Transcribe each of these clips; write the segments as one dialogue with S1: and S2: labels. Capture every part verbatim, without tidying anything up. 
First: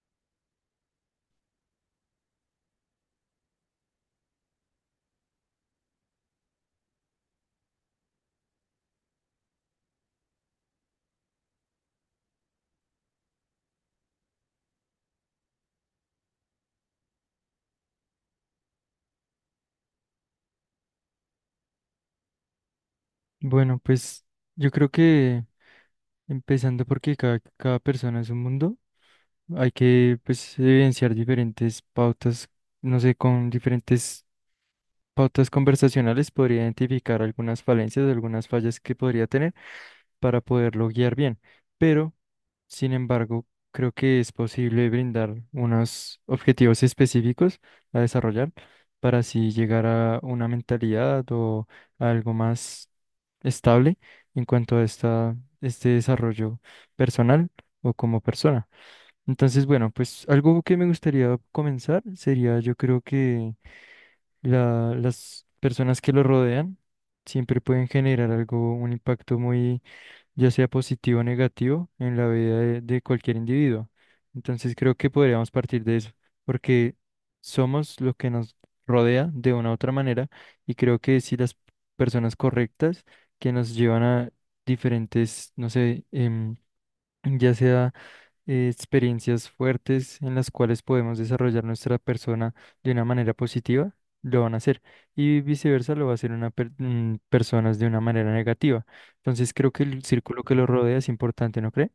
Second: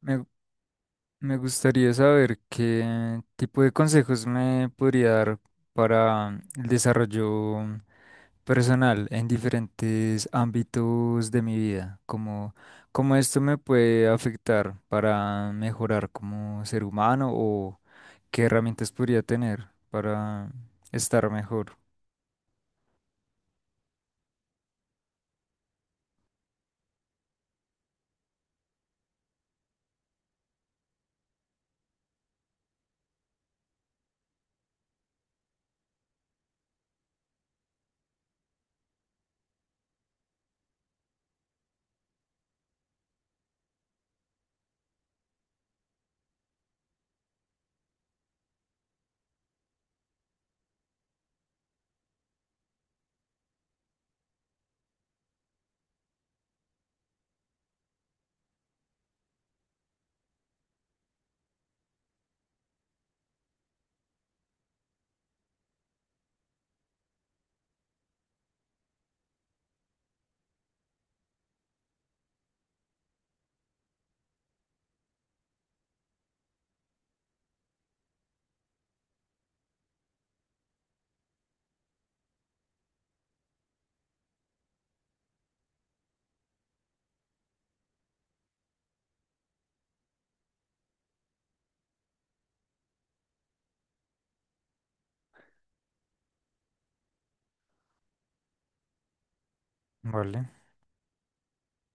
S1: Me, me gustaría saber qué tipo de consejos me podría dar para el desarrollo personal en diferentes ámbitos de mi vida, como cómo esto me puede afectar para mejorar como ser humano o qué herramientas podría tener para estar mejor,
S2: Bueno, pues yo creo que empezando porque cada, cada persona es un mundo, hay que pues evidenciar diferentes pautas, no sé, con diferentes pautas conversacionales podría identificar algunas falencias, algunas fallas que podría tener para poderlo guiar bien. Pero, sin embargo, creo que es posible brindar unos objetivos específicos a desarrollar para así llegar a una mentalidad o a algo más estable en cuanto a esta, este desarrollo personal o como persona. Entonces, bueno, pues algo que me gustaría comenzar sería, yo creo que la- las personas que lo rodean siempre pueden generar algo, un impacto muy, ya sea positivo o negativo, en la vida de, de cualquier individuo. Entonces creo que podríamos partir de eso, porque somos lo que nos rodea de una u otra manera y creo que si las personas correctas que nos llevan a diferentes, no sé, em, ya sea eh, experiencias fuertes en las cuales podemos desarrollar nuestra persona de una manera positiva, lo van a hacer. Y viceversa, lo va a hacer una per- mm, personas de una manera negativa. Entonces, creo que el círculo
S1: ¿vale?
S2: que lo rodea es importante, ¿no cree?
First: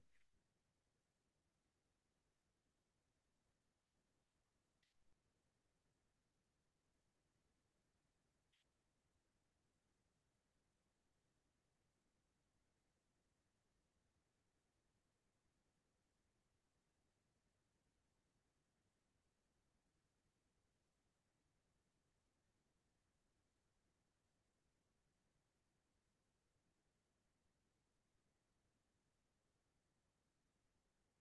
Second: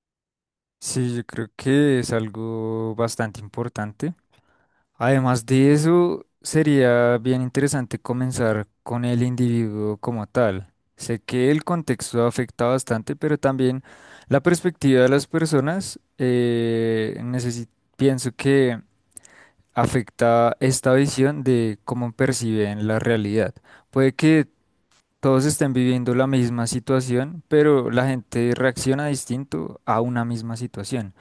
S1: Sí, yo creo que es algo bastante importante. Además de eso, sería bien interesante comenzar con el individuo como tal. Sé que el contexto afecta bastante, pero también la perspectiva de las personas, eh, necesi- pienso que afecta esta visión de cómo perciben la realidad. Puede que todos estén viviendo la misma situación, pero la gente reacciona distinto a una misma situación.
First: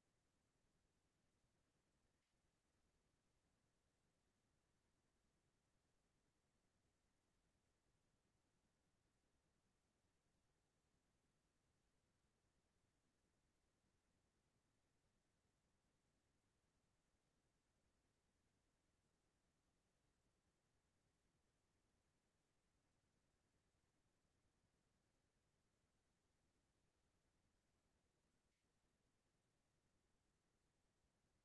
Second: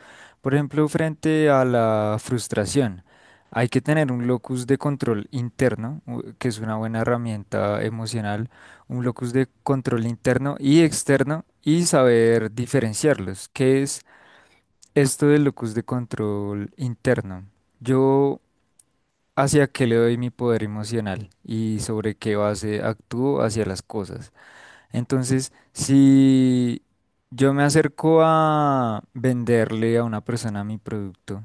S1: Por ejemplo, frente a la frustración, hay que tener un locus de control interno, u- que es una buena herramienta emocional, un locus de control interno y externo y saber diferenciarlos. ¿Qué es esto del locus de control interno? Yo, ¿hacia qué le doy mi poder emocional y sobre qué base actúo hacia las cosas? Entonces, si yo me acerco a venderle a una persona mi producto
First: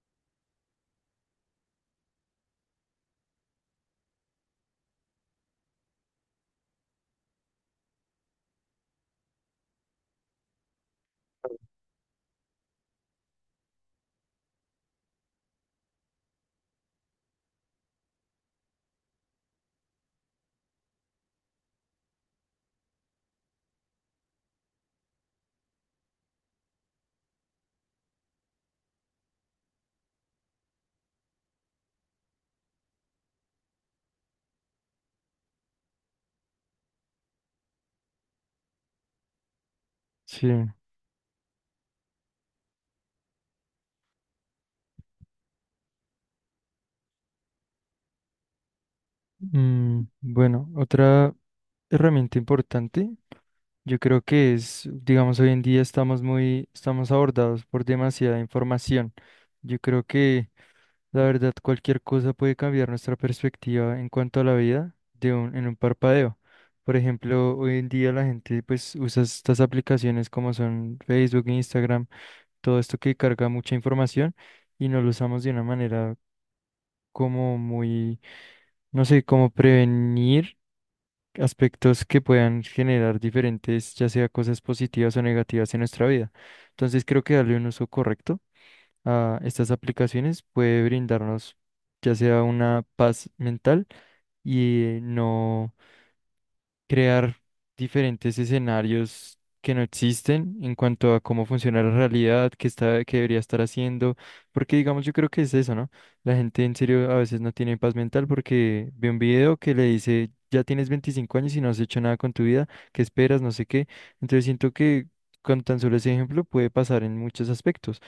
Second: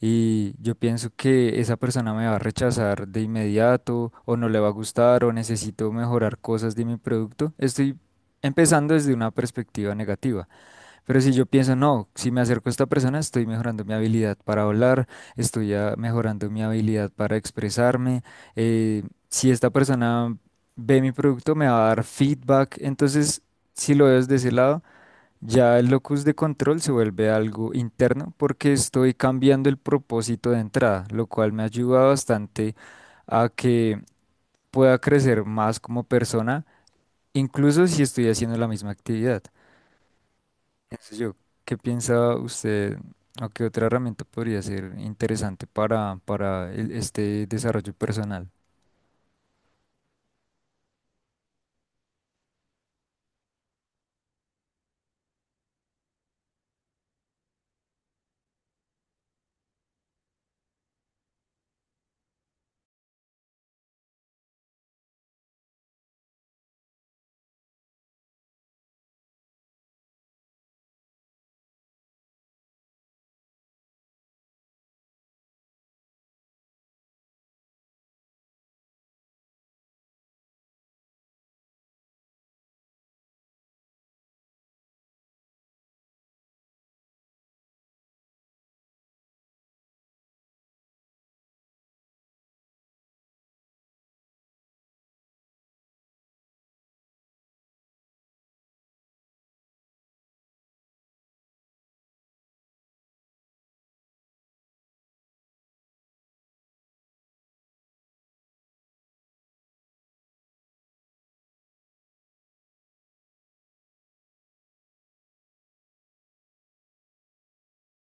S1: y yo pienso que esa persona me va a rechazar de inmediato o no le va a gustar o necesito mejorar cosas de mi producto, estoy empezando desde una perspectiva negativa. Pero si yo pienso, no, si me acerco a esta persona, estoy mejorando mi habilidad para hablar, estoy ah, mejorando mi habilidad para expresarme. eh, si esta persona ve mi producto, me va a dar feedback. Entonces, si lo veo desde ese lado, ya el locus de control se vuelve algo interno porque estoy cambiando el propósito de entrada, lo cual me ayuda bastante a que pueda crecer más como persona, incluso si estoy haciendo la misma actividad,
S2: Sí.
S1: pienso yo. ¿Qué piensa usted o qué otra herramienta podría ser interesante para, para el- este desarrollo personal?
S2: Mm, bueno, otra herramienta importante, yo creo que es, digamos, hoy en día estamos muy, estamos abordados por demasiada información. Yo creo que, la verdad, cualquier cosa puede cambiar nuestra perspectiva en cuanto a la vida de un, en un parpadeo. Por ejemplo, hoy en día la gente pues usa estas aplicaciones como son Facebook, Instagram, todo esto que carga mucha información y nos lo usamos de una manera como muy, no sé, como prevenir aspectos que puedan generar diferentes, ya sea cosas positivas o negativas en nuestra vida. Entonces creo que darle un uso correcto a estas aplicaciones puede brindarnos ya sea una paz mental y no crear diferentes escenarios que no existen en cuanto a cómo funciona la realidad, qué está, qué debería estar haciendo, porque digamos yo creo que es eso, ¿no? La gente en serio a veces no tiene paz mental porque ve un video que le dice, ya tienes veinticinco años y no has hecho nada con tu vida, ¿qué esperas? No sé qué. Entonces siento que con tan solo ese ejemplo puede pasar en muchos aspectos:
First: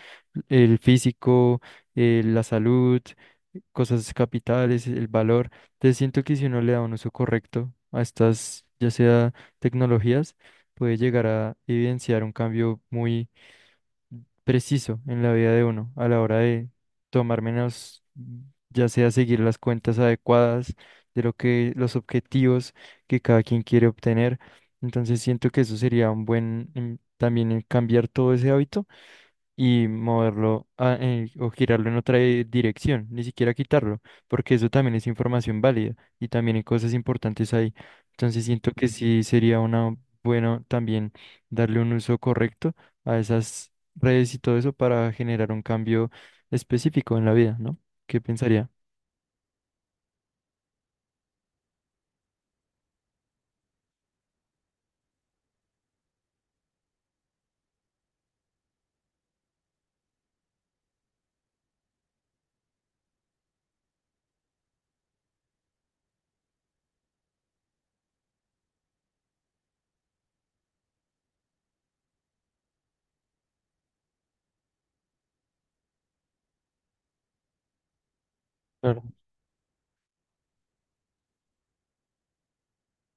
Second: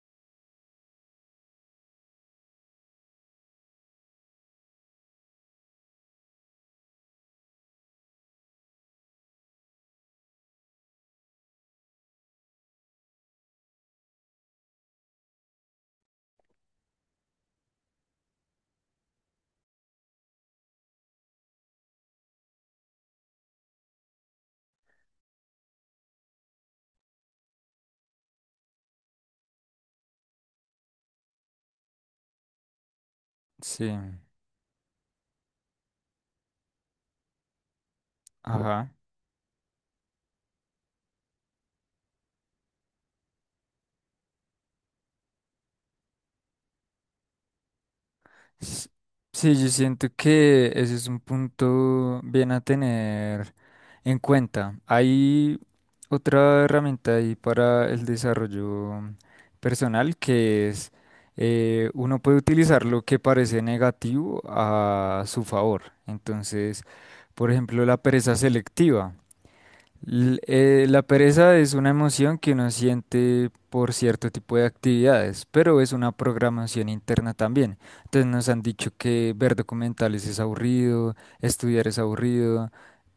S2: el físico, eh, la salud, cosas capitales, el valor. Entonces siento que si uno le da un uso correcto a estas, ya sea, tecnologías, puede llegar a evidenciar un cambio muy preciso en la vida de uno a la hora de tomar menos, ya sea seguir las cuentas adecuadas de lo que los objetivos que cada quien quiere obtener. Entonces siento que eso sería un buen em, también en cambiar todo ese hábito y moverlo a- eh, o girarlo en otra di- dirección, ni siquiera
S1: Sí,
S2: quitarlo, porque eso también es información válida y también hay cosas importantes ahí. Entonces siento que
S1: ajá.
S2: sí sería una, bueno, también darle un uso correcto a esas redes y todo eso para generar un cambio específico en la vida, ¿no? ¿Qué pensaría?
S1: S- Sí, yo siento que ese es un punto bien a tener en cuenta. Hay otra herramienta ahí para el desarrollo personal, que es eh, uno puede utilizar lo que parece negativo a su favor. Entonces, por ejemplo, la pereza selectiva. L- eh, la pereza es una emoción que uno siente por cierto tipo de actividades, pero es una programación interna también. Entonces nos han dicho
S2: Claro.
S1: que ver documentales es aburrido, estudiar es aburrido,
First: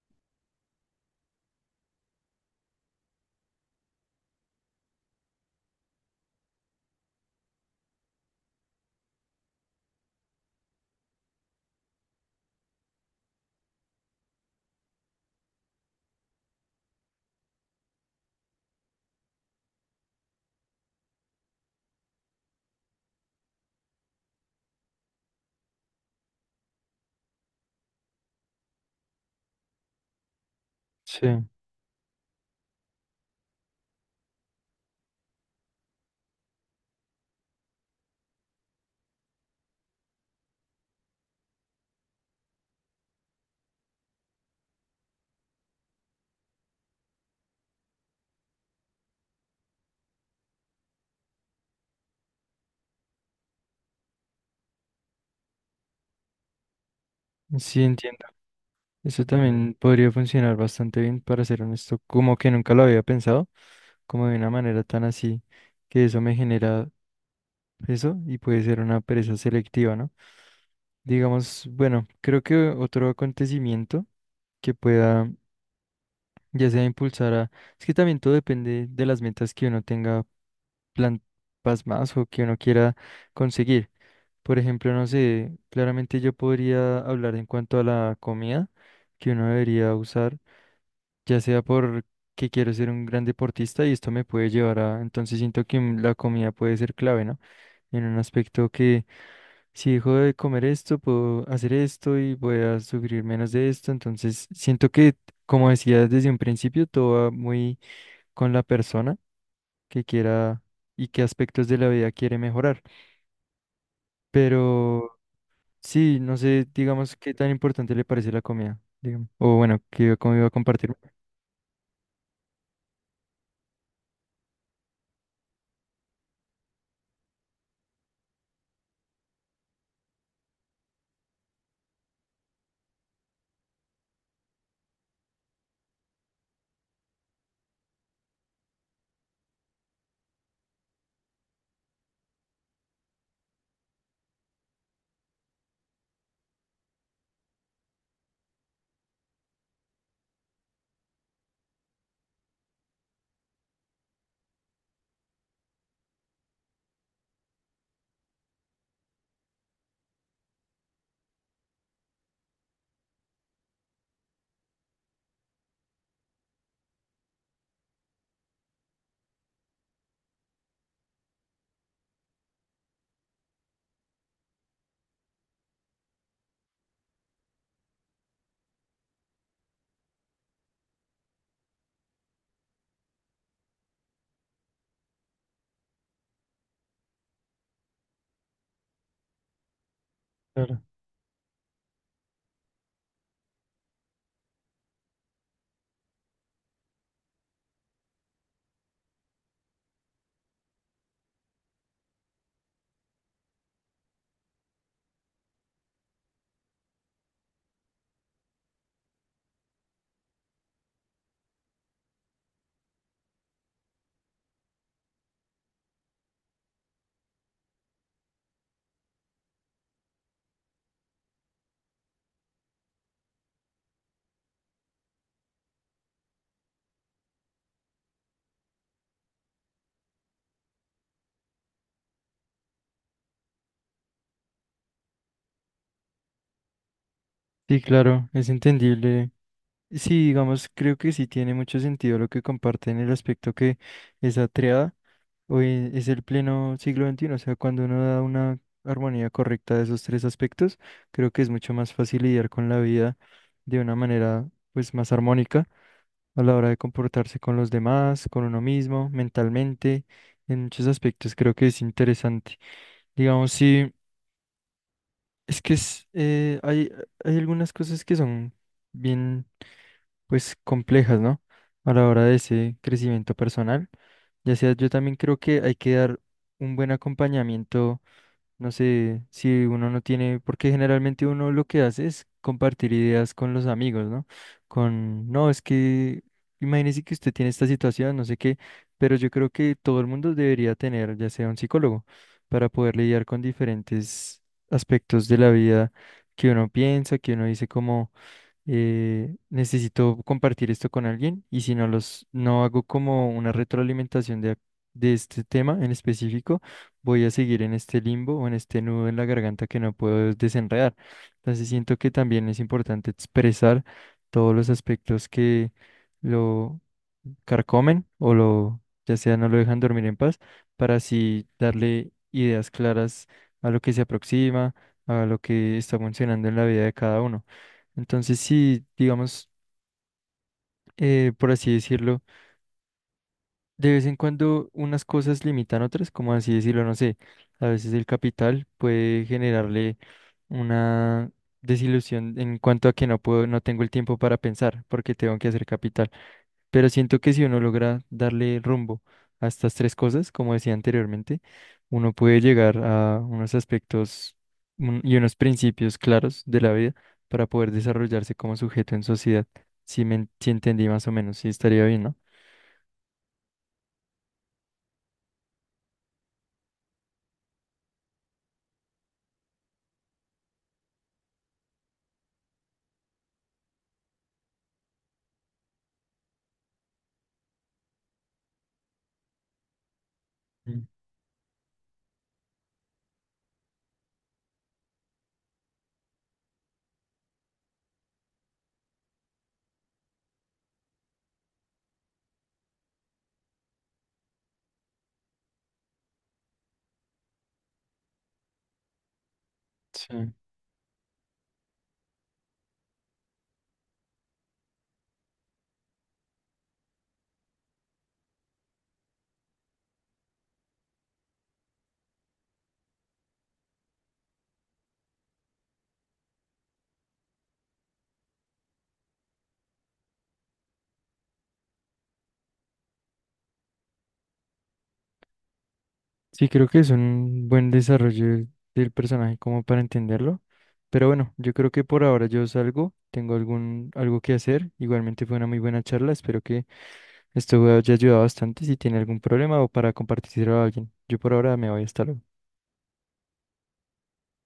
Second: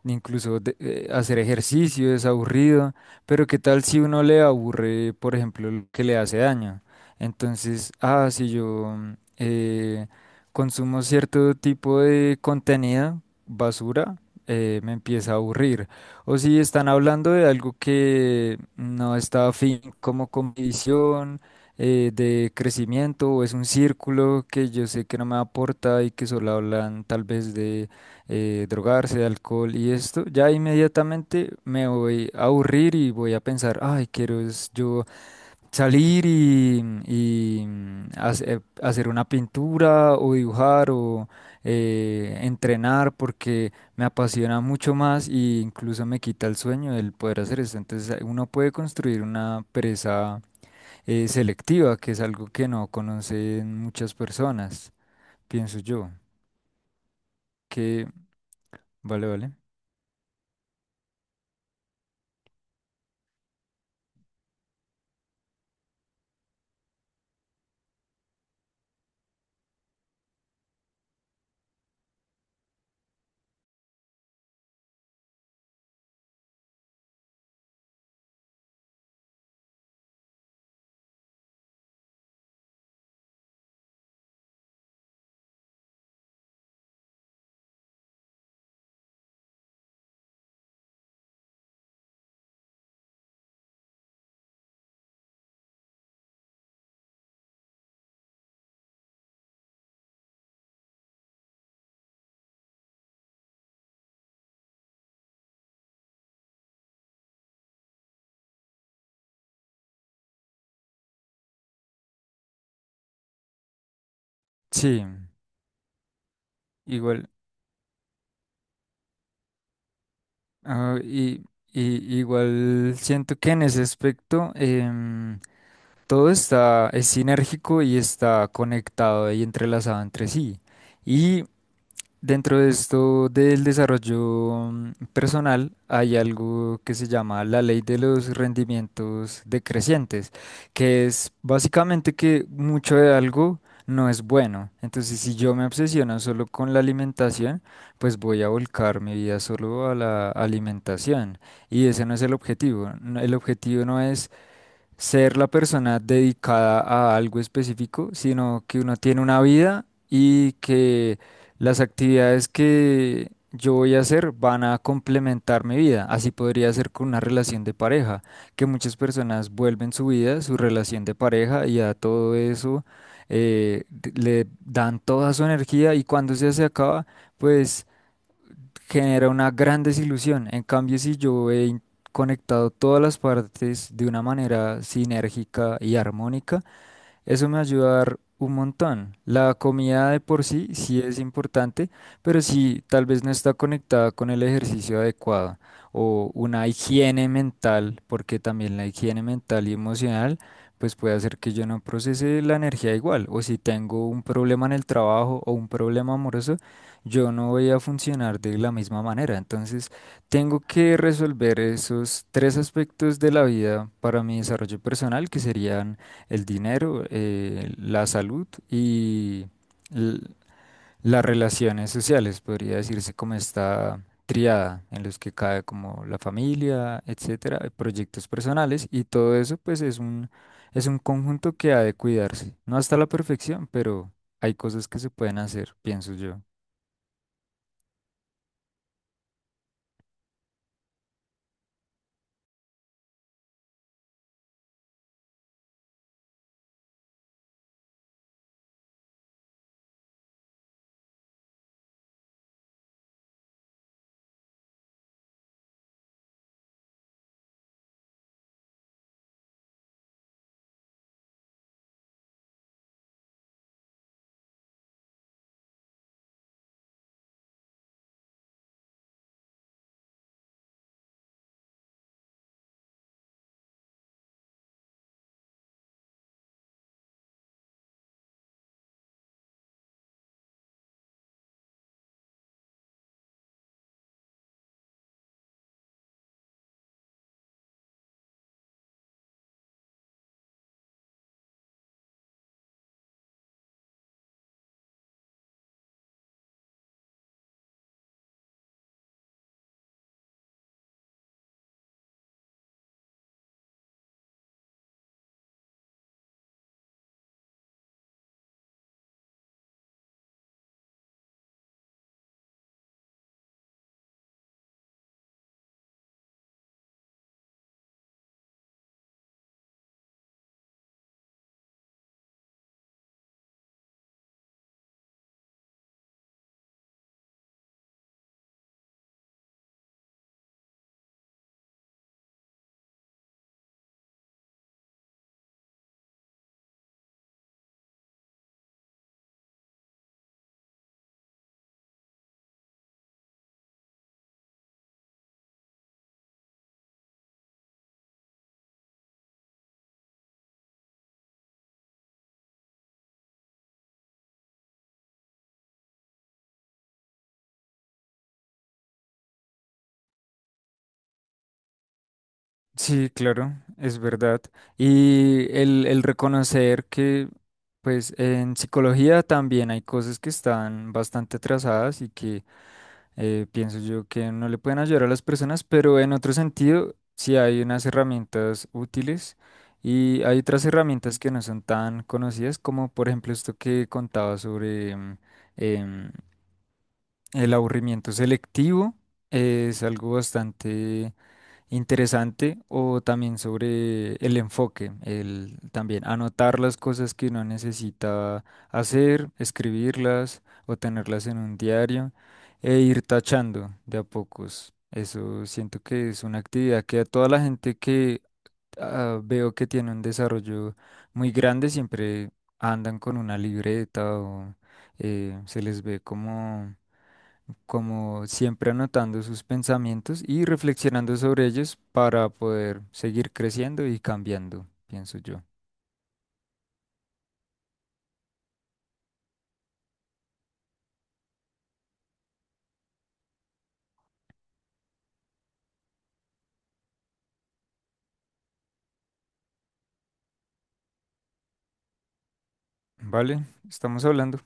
S1: incluso de- eh, hacer ejercicio es aburrido, pero ¿qué tal si uno le aburre, por ejemplo, lo que le hace daño? Entonces, ah, si yo mm, eh, consumo cierto tipo de contenido, basura, eh, me empieza a aburrir. O si están hablando de algo que no está afín como con mi visión eh, de crecimiento, o es un círculo que yo sé que no me aporta y que solo hablan tal vez de eh, drogarse, de alcohol y esto, ya
S2: Sí,
S1: inmediatamente me voy a aburrir y voy a pensar, ay, quiero es yo salir y, y, mm, hace- eh, hacer una pintura o dibujar o eh, entrenar porque me apasiona mucho más e incluso me quita el sueño el poder hacer esto. Entonces eh, uno puede construir una pereza eh, selectiva, que es algo que no conocen muchas personas, pienso yo.
S2: sí
S1: Que
S2: entiendo. Eso
S1: vale, vale.
S2: también podría funcionar bastante bien, para ser honesto, como que nunca lo había pensado, como de una manera tan así, que eso me genera eso y puede ser una pereza selectiva, ¿no? Digamos, bueno, creo que otro acontecimiento que pueda ya sea impulsar a. Es que también todo depende de las metas que uno tenga plan, pasmadas, o que uno quiera conseguir. Por ejemplo, no sé, claramente yo podría hablar en cuanto a la comida que uno debería usar ya sea por que quiero ser un gran deportista y esto me puede llevar a, entonces siento que mm, la comida puede ser clave, ¿no? En un aspecto que si dejo de comer esto, puedo hacer esto y voy a sufrir menos de esto. Entonces siento que, como decía desde un principio, todo va muy con la persona que quiera y qué aspectos de la vida quiere mejorar,
S1: Sí,
S2: pero sí, no sé, digamos,
S1: igual.
S2: qué tan importante le parece la comida, digamos, o bueno, que cómo iba a compartir.
S1: ah, y, y igual siento que en ese aspecto... em, todo está, es sinérgico y está conectado y entrelazado entre sí. Y dentro de esto del desarrollo mm, personal hay algo que se llama la ley de los rendimientos decrecientes, que es básicamente que mucho de algo no es bueno. Entonces, si yo me obsesiono solo con la alimentación, pues voy a volcar mi vida solo a la alimentación. Y ese no es el objetivo. No- El objetivo no es ser la persona dedicada a algo específico, sino que uno tiene una vida y que las actividades que yo voy a hacer van a complementar mi vida. Así podría ser con una relación de pareja, que muchas personas vuelven su vida, su relación de pareja y a todo eso eh, d- le dan toda su energía, y cuando se se acaba, pues genera una gran desilusión. En cambio, si yo he in- conectado todas las partes de una manera sinérgica y armónica, eso me va a ayudar un montón. La comida de por sí
S2: Claro.
S1: sí es importante, pero sí tal vez no está conectada con el ejercicio adecuado o una higiene mental, porque también la higiene mental y emocional pues puede hacer que yo no procese la energía igual, o si tengo un problema en el trabajo o un problema amoroso, yo no voy a funcionar de la misma manera. Entonces, tengo que resolver esos tres aspectos de la vida para mi desarrollo personal, que serían el dinero, eh, la salud y l- las relaciones sociales, podría decirse como esta triada en los que cae como la familia, etcétera, eh, proyectos personales, y todo eso pues es un es un conjunto que ha de cuidarse. No hasta la perfección, pero hay cosas que se pueden hacer, pienso yo.
S2: Sí, claro, es entendible. Sí, digamos, creo que sí tiene mucho sentido lo que comparte en el aspecto que esa triada, hoy es el pleno siglo veintiuno, o sea, cuando uno da una armonía correcta de esos tres aspectos, creo que es mucho más fácil lidiar con la vida de una manera pues más armónica a la hora de comportarse con los demás, con uno mismo, mentalmente; en muchos aspectos creo que es interesante. Digamos, sí. Es que es, eh, hay, hay algunas cosas que son bien, pues, complejas, ¿no? A la hora de ese crecimiento personal. Ya sea, yo también creo que hay que dar un buen acompañamiento. No sé si uno no tiene, porque generalmente uno lo que hace es compartir ideas con los amigos, ¿no? Con, no, es que imagínese que usted tiene esta situación, no sé qué, pero yo creo que todo el mundo debería tener, ya sea, un psicólogo, para poder lidiar con diferentes aspectos de la vida que uno piensa, que uno dice como eh, necesito compartir esto con alguien, y si no los, no hago como una retroalimentación de, de este tema en específico, voy a seguir en este limbo o en este nudo en la garganta que no puedo desenredar. Entonces siento que también es importante expresar todos los aspectos que lo carcomen o lo, ya sea, no lo dejan dormir en paz, para así darle ideas claras a lo que se aproxima, a lo que está funcionando en la vida de cada uno. Entonces, sí, digamos, eh, por así decirlo, de vez en cuando unas cosas limitan otras, como así decirlo, no sé, a veces el capital puede generarle una desilusión en cuanto a que no puedo, no tengo el tiempo para pensar porque tengo que hacer capital. Pero siento que si uno logra darle rumbo a estas tres cosas, como decía anteriormente, uno puede llegar a unos aspectos un- y unos principios claros de la vida para poder desarrollarse como sujeto en sociedad. Si me en- si entendí más o menos, sí estaría bien, ¿no?
S1: Sí, claro, es verdad. Y el, el reconocer que, pues, en psicología también hay cosas que están bastante atrasadas y que eh, pienso yo que no le pueden ayudar a las personas, pero en otro sentido, sí hay unas herramientas útiles, y hay otras
S2: Mm.
S1: herramientas que no son tan conocidas, como por ejemplo esto que contaba sobre em, em, el aburrimiento selectivo. Eh, es algo bastante interesante. O también sobre el enfoque, el también anotar las cosas que uno necesita hacer,
S2: Sí.
S1: escribirlas o tenerlas en un diario, e ir tachando de a pocos. Eso siento que es una actividad que a toda la gente que ah, veo que tiene un desarrollo muy grande, siempre andan con una libreta o eh, se les ve como como siempre anotando sus pensamientos y reflexionando sobre ellos para poder seguir creciendo y cambiando, pienso yo.
S2: Sí, creo que es un buen desarrollo del del personaje como para entenderlo. Pero bueno, yo creo que por ahora yo salgo, tengo algún, algo que hacer. Igualmente fue una muy buena charla, espero que. Este juego ya ayuda bastante si tiene algún problema o para compartirlo a alguien. Yo por ahora me voy, hasta luego.
S1: ¿Vale? Estamos hablando.